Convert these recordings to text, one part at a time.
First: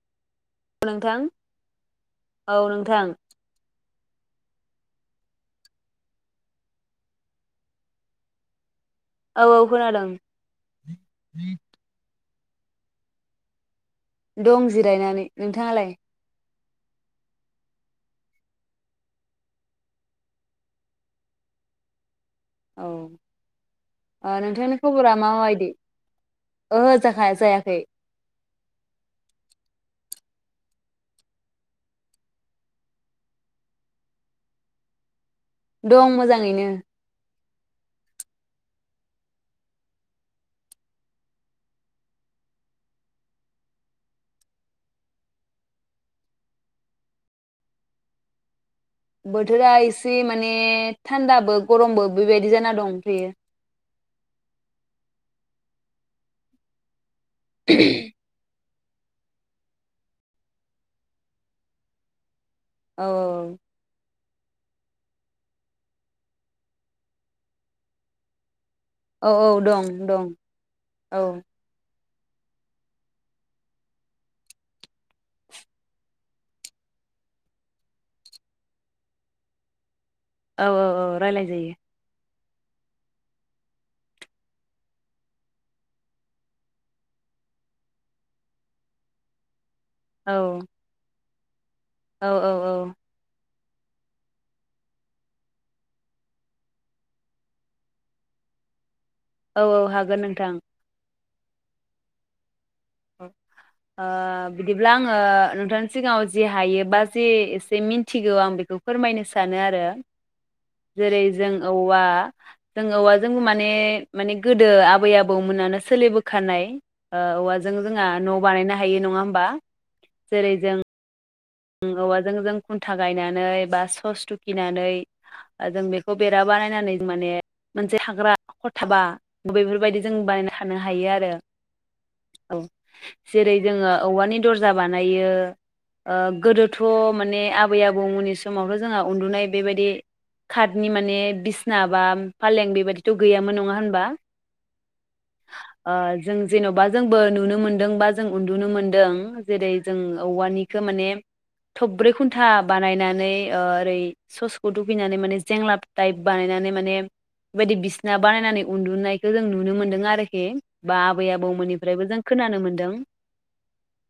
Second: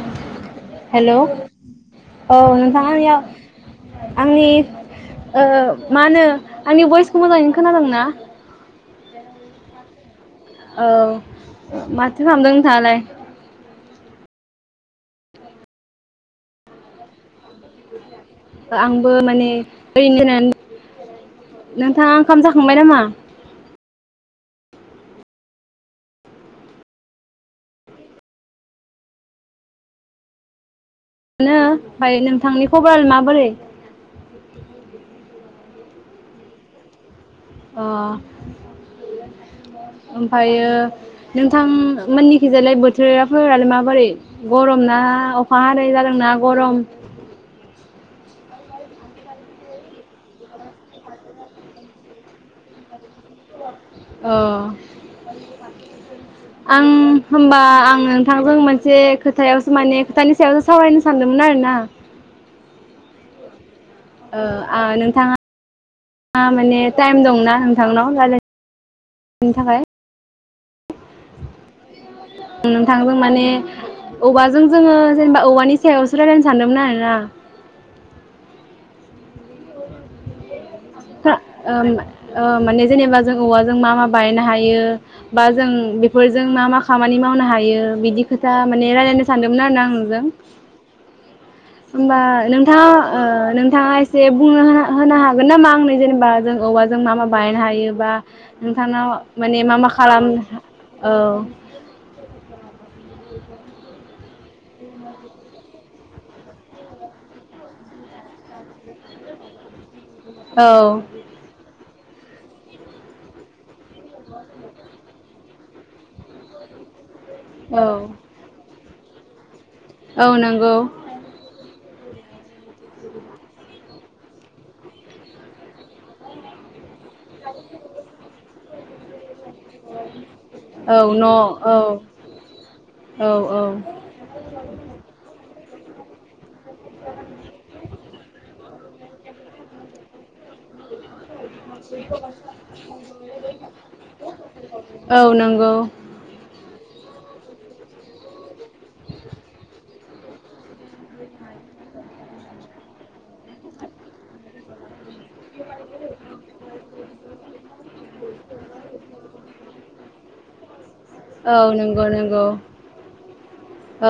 [inaudible] Hello नोंथां औ औ नोंथां नोंथाङा [unintelligible] आंनि ओ मा होनो आंनि भइसखौ मोजाङैनो खोनादों ना? औ औ खोनादों । ओ मा थो खामदों नोंथाङालाय? दं जिरायनानै । नोंथाङालाय? उह आंबो माने ओरैनो नोंथाङा खाम जाखांबाय नामा? अ नोंथांनि खबरा माबायदि? ओहो जोहा जायाखै। नो ओमफाय नोंथांनि खबर माबोरै? दं मोजाङैनो। अ ओमफायो नोंथां मोननिखिजालाय बोथोराफोरालाय माबोरै गरम ना अखा हानाय जादोंना गरम? बोथोरा एसे माने थान्दाबो गरमबो बेबायदि जाना दंथ'यो । अ आं होमबा आं नोंथांजों मोन से खोथायावसो माने खोथानि सायावसो सावरायनो सानदोंमोन आरो ना? औ औ औ ओ आ नोंथाङा माने टाइम दंना नोंथांनाव रायलाय औ औ दं दं। औ नोंथांजों माने औवाजों जोङो जेनोबा औवानि सायावसो रायलायनो सानदोंमोन आरोना। औ औ औ रायलाय जायो। ओम ओ माने जेनेबा जों औवाजों मा मा बायनायनो हायो बा जों बेफोरजों मा मा खामानि मावनो हायो बिदि खोथा माने रायलायनो सानदोंमोन आरोना आं नोंजों। औ होमबा औ औ औ नोंथाङा ओ नों थांङा एसे बुंङो हा-होनो हागोन नामा आंनो जेनोबा जों औवाजों मा मा बानायनो हायो? बा नोंथांनाव माने औ मा औ मा हागोन खालाम नोंथां? औ ओ बिदिब्ला आङो नोंथांनि सिगांङाव जि हायो बा जे एसे मिथिगौ आं बिखौ फोरमायनो सानो आरो। औ जेरै जों औवा जों औवाजों माने माने गोदो आबै आबौमोनानो सोलिबोखानाय। ओ औवाजों औ जोंहा न' बानायनो हा हायो नङा होमबा? औ जेरै नोंगौ। जों औवाजों जों खुन्था गायनानै बा सो फस थुखिनानै जों बेखौ बेरा बानायनानै माने मोनसे हाग्रा हाखर थाबा बेफोरबायदि जों बानायना थानो हायो औ न' आरो औ औ औ जेरै जोङो औवानि दर्जा बानायो। ओम। गोदोथ' माने आबै आबौमोननि समावथ' जोंहा उन्दुनाय बेबायदि कार्टनि माने बिसना बा फालें बेबायदिथ' गैयामोन नङा होनबा औ नंगौ। ओ जों जेन'बा जोंबो नुनो मोन्दों बा जों उन्दुनो मोनदों जेरै जों औवानिखौ माने थब्रै खुन्था बानायनानै ओरै ससेखौ दुगैनानै। माने जेंला टाइप बानायनानै माने बेबायदि बिसिना बानायनानै उन्दुनायखौ जों नुनो मोन्दों आरो। ए बा आबै औ आबौमोननिफ्रायबो नंगौ जों नंगौ खोनानो मोनदों औ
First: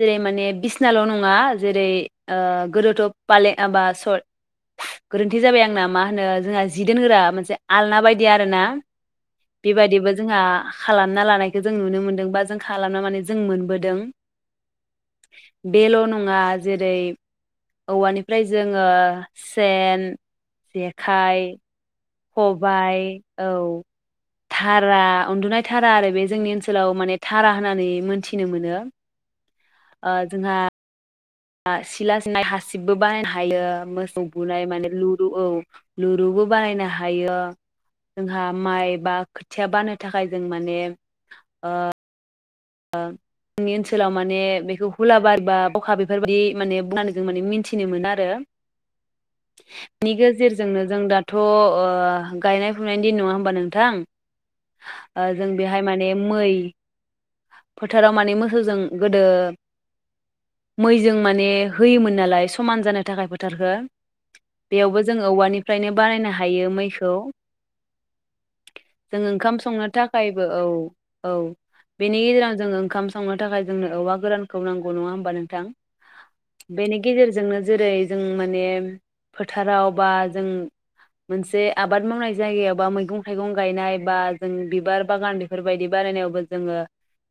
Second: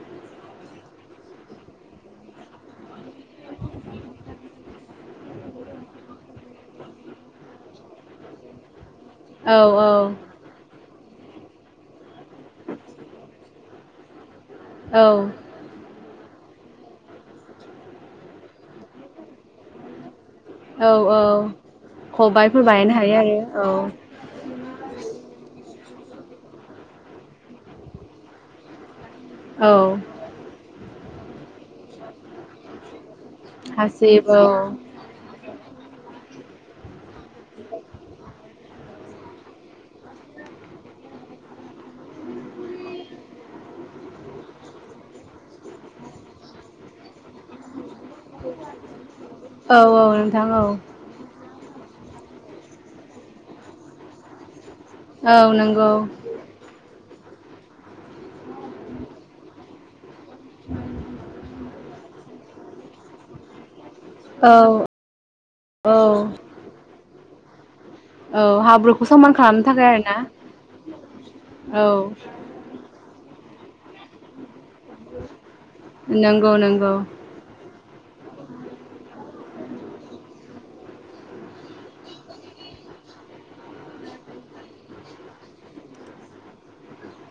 जेरै माने बि-' बिसिनाल' नङा मा जेरै ओ गोदोथ' पालें बा स गोरोन्थि जाबाय आंना मा होनो जोंहा जि दोनग्रा मोनसे आलना बायदि आरोना। औ बेबादिबो जोंहा खालामना लानायखौ जों नुनो मोनदों बा जों खालामनो माने जों मोनबोदों। औ। मुङा जेरै औवानिफ्राय जोङो सेन औ जेखाय। औ खबाइफोर बानायनो खबाइ हायो औ आरो धारा उन्दुनाय धारा धारा आरो बे जोंनि ओनसोलाव माने धारा होननानै मोन्थिनो मोनो। औ औ ओ जोंहा सिला सिनाय हासिबबो बानायनो हायो हायो मोसौ हासिब औ बुनाय माने लुदु औ लु दुबो बानायनो हा हायो जोंहा माइ बा खोथिया बाननो थाखाय जों माने ओ ओ जोंनि ओनसोलाव माने बेखौ हुला बारि बा बावखा बेफोरबायदि माने बुंनानै जों माने मिथि -खिनो मोनो आरो औ औ निगो नोंथां औ जेरजोंनो जों दाथ' ओ- ओ गायनाय फुनायनि दिन नङा होमबा नोंथां? जों औ बेहाय नंगौ माने मै फोथाराव माने मोसौजों गोदो मैजों माने होयोमोन नालाय समान जानो थाखाय फोथारखौ। औ बेयावबो जों औवानिफ्रायनो औ बानायनो हायो मैखौ। औ हाब्रुखौ जों समान ओंखाम खालामनो संनो थाखाय आरोना औ बे [unintelligible] जोङो ओंखाम संनो थाखाय जोंनो औवा गोरान खौ नांगौ नङा होनबा नोंथां नंगौ नंगौ बेनि गेजेरजोंनो जेरै जों माने फोथाराव बा जों मोनसे आबाद मावनाय जायगायावबा मैगं थाइगं गायनाय बा जों बिबार बागान बेफोरबायदि बारायनायावबो जोङो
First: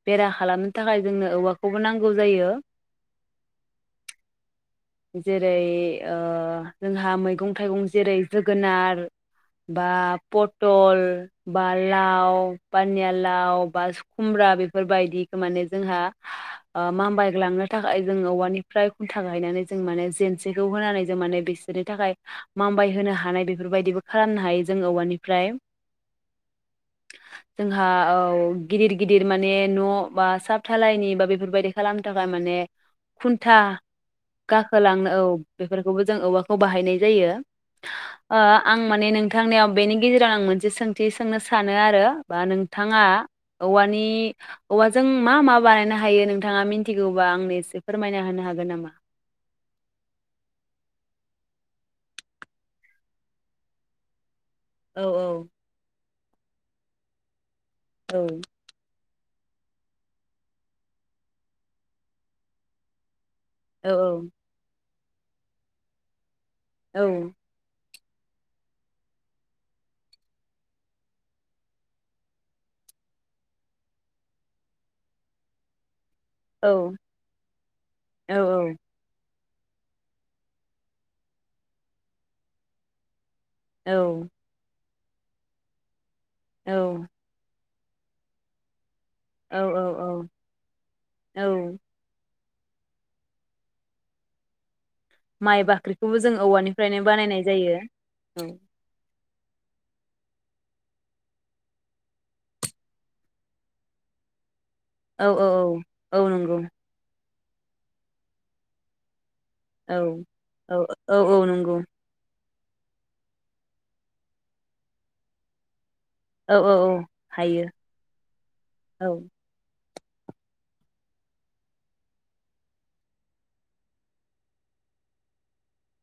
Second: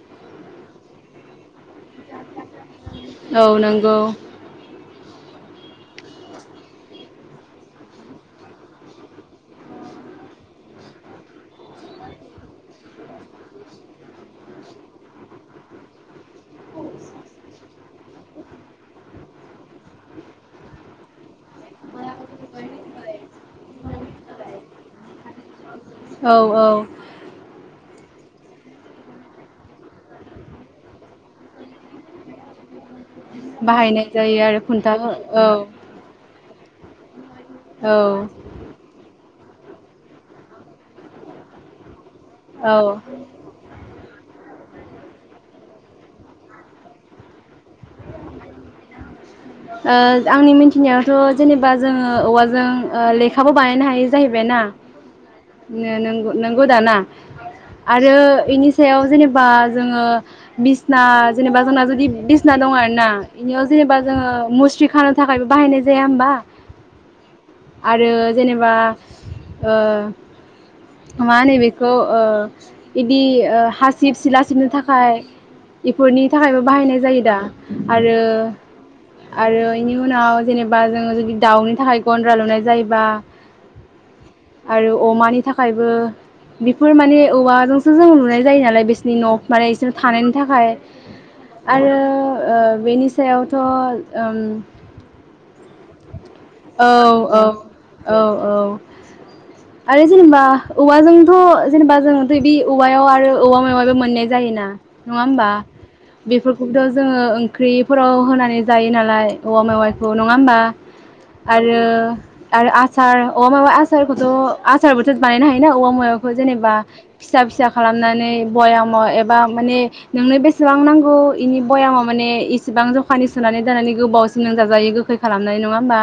बेरा खालामनो थाखाय जोंनो औवाखौबो नांगौ जायो औ नंगौ। जेरै ओ जोंहा मैगं थाइगं जेरै जोगोनार बा पटल बा लाव पानिया लाव बा खुमब्रा बेफोरबायदिखौ माने जोंहा ओ मामबायग्लांनो थाखाय जों औवानिफ्राय खुन्था गायनानै जों माने जेेनसेखौ होनानै जों माने बिसोरनि थाखाय मामबाय होनो हानाय बेफोरबायदिबो खालामनो हायो जों औवानिफ्राय। औ औ। जोंहा औ गिदिर गिदिर माने न' बा साब थालायनि बा बेफोरबायदि खालामनो थाखाय माने खुन्था बाहायनाय जायो आरो खुन्था गाखोलांनो औ बेफोरखौबो जों औवा खौ बाहायनाय जायो औ ओ औ आं माने नों थांनियाव बेनि गेजेराव आं मोनसे सोंथि सोंनो सानो आरो बा ओ नोंथाङा औवानि औवाजों मा मा बानायनो हायो नोंथाङा मिथिगौबा आंनो एसे फोरमायना होनो हागोन नामा? ओ आंनि मिथिनायावथ' जेनेबा जोङो औवाजों ओ लेखाबो बानायनो हायो जाहै बायना औ नो नों नोंगौ दाना आरो औ एनि सायाव जेने बा जोङो बिसना जेनेबा जोंना जुदि बिसना दङ आरोना बिनियाव औ जेनेबा जोङो मुस्रि खानो थाखायबो बाहायनाय जाया होमबा? औ आरो जेनेबा ओ मा होनो बेखौ ओ बिदि ओ हासिब सिला सिबनो थाखाय फोरनि थाखायबो औ बाहायनाय जायो दा आरो औ आरो एनि उनाव जेनेबा जोङो जुदि दाउनि थाखाय गन्द्रा लुनाय जायोबा औ आरो अमानि थाखायबो बेफोर माने औवा सो जों लुनाय जायो नालाय बिस नि न' माने औ औ इसोर औ थानायनि थाखाय औ आरो ओ बेनि सायावथ' ओं माइ बाख्रिखौबो जों औवानिफ्रायनो बानायनाय औ जायो। औ आरो जेनेबा औवाजोंथ' जेनेबा जोंङथ' बे औवायाव आरो औवा मायाब मोननाय जायोना नंङा औ होमबा? औ औ नंगौ बेफोरखौबोथ' जोंङो ओं ओंख्रिफोराव होनानै जायो नालाय औवा औ मावेवाइखौ नंङा होमबा? औ औ औ नंगौ आरो आरो आसार औवा माववा आसारखौथ' आसारबोथ' बानायनो हायो ना औवा माव खौ औ जेनेबा औ फिसा हायो फिसा खालामनानै बयाम औ एबा माने नोंनो बेसेबां नांगौ इनि बयामाव माने इसेबां जखानि सोनानै दोनानानै गोबावसिम लोंजाजायो गोखै खालामनाय नंङा होमबा?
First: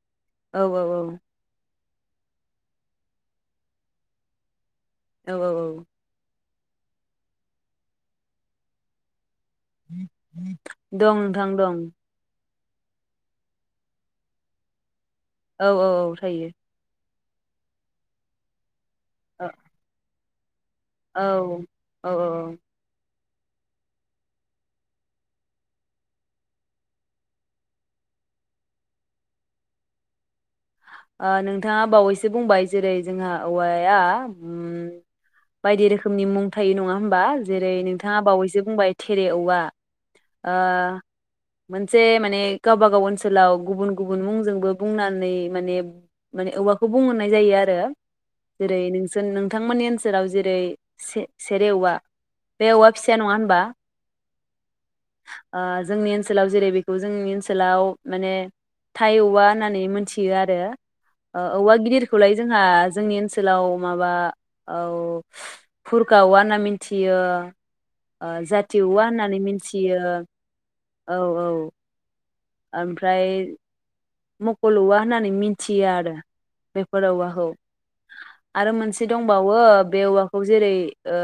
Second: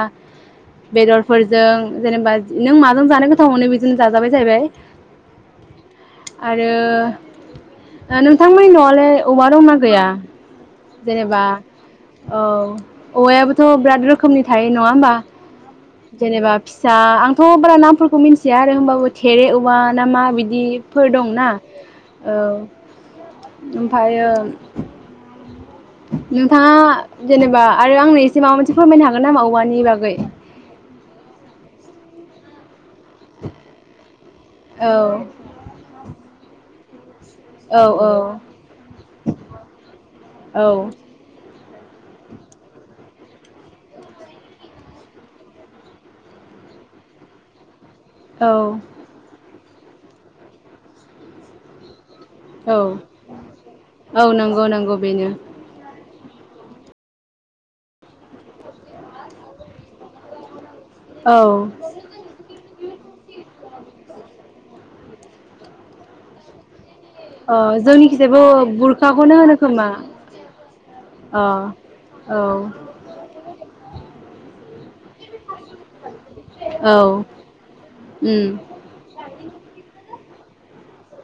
औ औ बेदरफोरजों जेनेबा नों माजों जानो गोथाव मोनो बेजोंनो जाजाबाय जाहैबाय। औ औ औ आरो ओ नोंथांमोन न'आलाय औवा दंना गैया दं जेनेबा नोंथां दं औ औवायाबोथ' बिराद रोखोमनि थायो न नंङा होमबा? औ औ थायो जेनेबा फिसा आं थ' बाराामफोरखौ मिन्थिया आरो होमबाबो थेरे औ उवा ना मा बिद दिब फोर दंना औ ओमफायो नोंथांङा जेनेबा आरो आंनो एसे माबा मोनसे फोरमायनो हागोन नामा? औवानि नि बागै ओ नोंथांङा बावैसो बुंबाय जेरै जोंहा औवाया उम औ बायदि रोखोमनि मुं थायो नंङा बा जेरै औ नोंथांङा बावैसो बुंबाय थेरे औवा ओ औ मोनसे माने गावबागाव ओनसोलाव गुबुन गुबुन मुंजोंबो बुंनानै माने माने औवाखौ बुंहरनाय जायो आरो जेरै नोंसोरनों बिथांमोननि ओनसोलाव जेरै से-सेरेवा बे औ औवा फिसाया नंङा होनबा? औ नंगौ नंगौ बेनो जोंनि ओ सोलाव जेरै बेखौ जोंनि ओनसोलाव माने थाइ औवा होननानै मोनथि यो आरो। औ ओ औवा गिदिरखौलाय जोंहा जोंनि ओनसोलाव माबा औ फुर गावा मिथियो अ ओ जोंनिखिजायबो जाथि औवा बुरखाखौनो होननानै होनो खोमा मिथियो औ औ अ औ ओमफ्राय मख'ल'वा होननानै मिथ मिथियो आरो औ बेफोर औवाखौ उम आरो मोनसे दंबावो बे औवाख खौ जेरै ओ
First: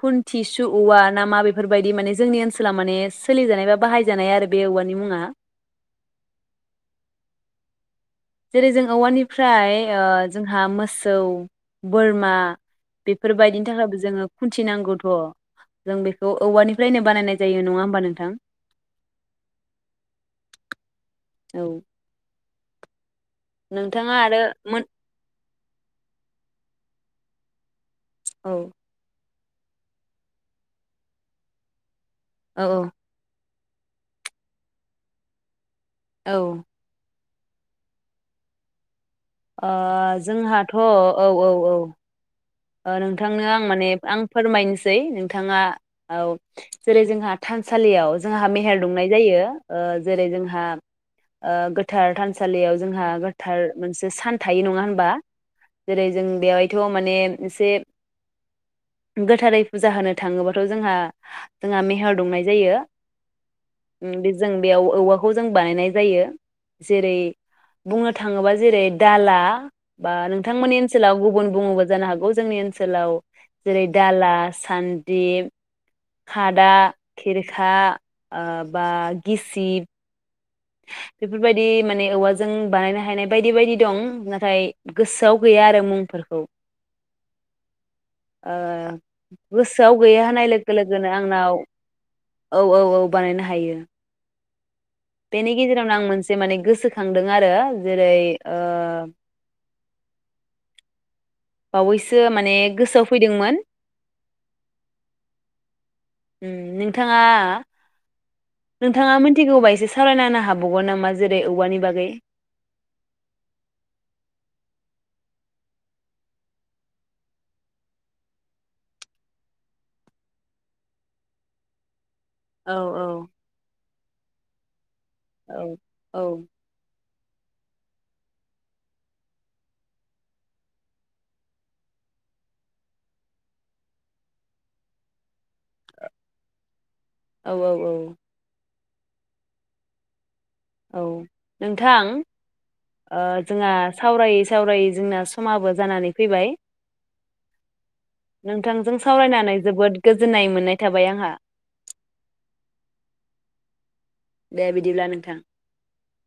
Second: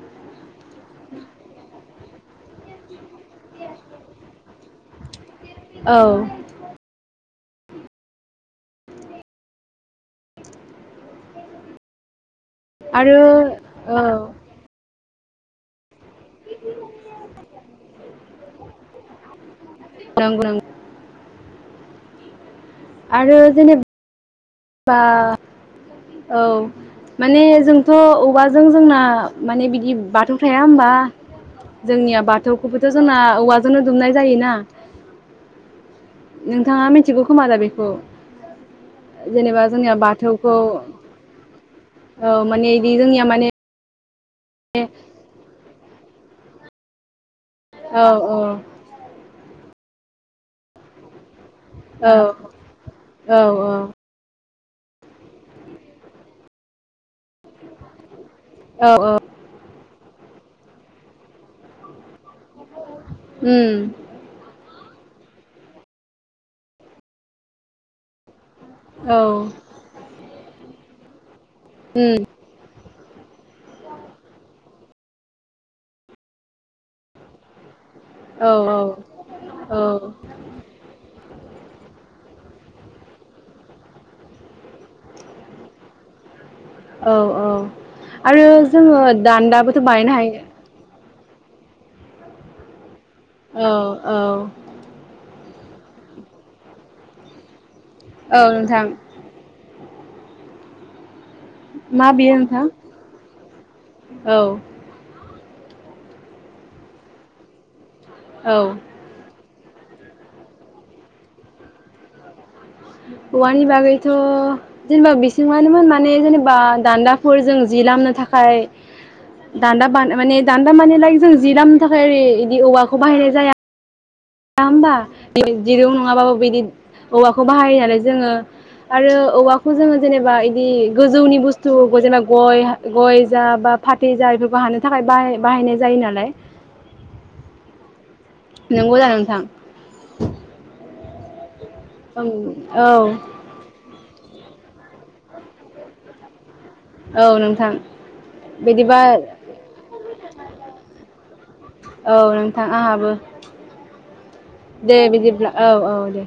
खुन्थिसु औवा नाामा बेफोरबायदि माने जोंनि ओनसोला माने सोलिजानाय बा बाहायजानाय आरो बे औवानि मुङा। औ जेरै जों औवानिफ्राय ओ जोंहा मोसौ बोरमा आरो बेफोरबायदिनि थाखायबो औ जोङो खुन्थिनांगौ। अ जों बेखौ औवानिफ्रायनो बानायनाय जायो नङा ओमबा नोंथां। [unintelligible] औ नोंथाङा आरो मोन बा औ माने जों थ औ औवाजों जोंना माने बिदि बाथौ थाया होमबा जोंनिया औ बाथौखौबोथ' जोंना औवा नो दुमनाय जायोना? औ ओ नोंथाङा मिथिगौ [unintelligible] ओ जोंनिया बाथौखौ जोंहाथ औ औ औ माने इदि जोंनिया नोंथांनो माने आं आं फोरमायनोसै नोंथाङा औ जेरै जोंहा औ थानसालियाव औ जोंहा मेहेर दुंनाय जायो । ओ जेरै जोंहा ओ गोथार औ थानसालियाव जोंहा औ गोथार मोनसे सान थायो नङा होनबा जेरै जों बेवायथ' माने एसे औ औ गोथारै फुजा होनो थाङोबाथ' जोंहा जोंहा मेह'र दुंनाय जायो उम ओम जों बेयाव औवाखौ जों बानायनाय जायो जेरै बुंनो थाङोबा जेरै औ दाला बा नोंथांमोननि सोलाव गुबुन बुङोबो जानो उम हागौ जोंनि ओनसोलाव जेरै दाला सान्द्रि खादा खिरखा ओ औ बा औ गिसिब बेफोरबायदि माने औवाजों बानायनो हानाय बायदि बायदि दं नाथाय गोसोआव गैया आरो मुंफोरखौ औ औ आरो ओ जोंङो दान्दाबोथ' गोसोआव बायनो गैया हायो होनाय लोगो लोगोनो आंनाव औ औ औ बानायनो औ हायो औ । बेनि गेजेरावनो आं मोनसे माने गोसोखांदों आरो जेरै औ ओ नोंथां मा बावैसो बेयो माने नोंथां गोसोआव फैदोंमोन औ ओम नोंथाङा औ नोंथाङा मोन्थिगौबा एसे सावरायना होनो हाबावगोन नामा जेरै औवानि बागै? औवानि बागैथ' जेनेबा बिसिङानोमोन माने जेनेबा दान्दाफोर जों जि लामनो थाखाय दान्दा बा माने दान्दा माने लाइक जों जि लामनो थाखाय ओरै बिदि औ औवाखौ बाहायनाय जाया लामबा [unintelligible] औ दिरौ औ नङाबाबो बिदि औवाखौ बाहायो नालाय जोंङो आरो औवाखौ जोंङो जेनेबा इदि गोजौनि बुस्थु जेनेबा गय गय जा बा फाथै जा बेफोरखौ हानो थाखाय बाहाय- बाहायनाय जायो नालाय औ औ औ । नोंगौ जानो नोंथां औ । नोंथां औ ओ जोंहा सावराय सावराय जोंना समाबो जानानै फैबाय औ नोंथां । नोंथांजों सावरायनानै जोबोद गोजोननाय मोननाय थाबाय आंहा नोंथां आंहाबो दे बिदिब्ला नोंथां । औ औ दे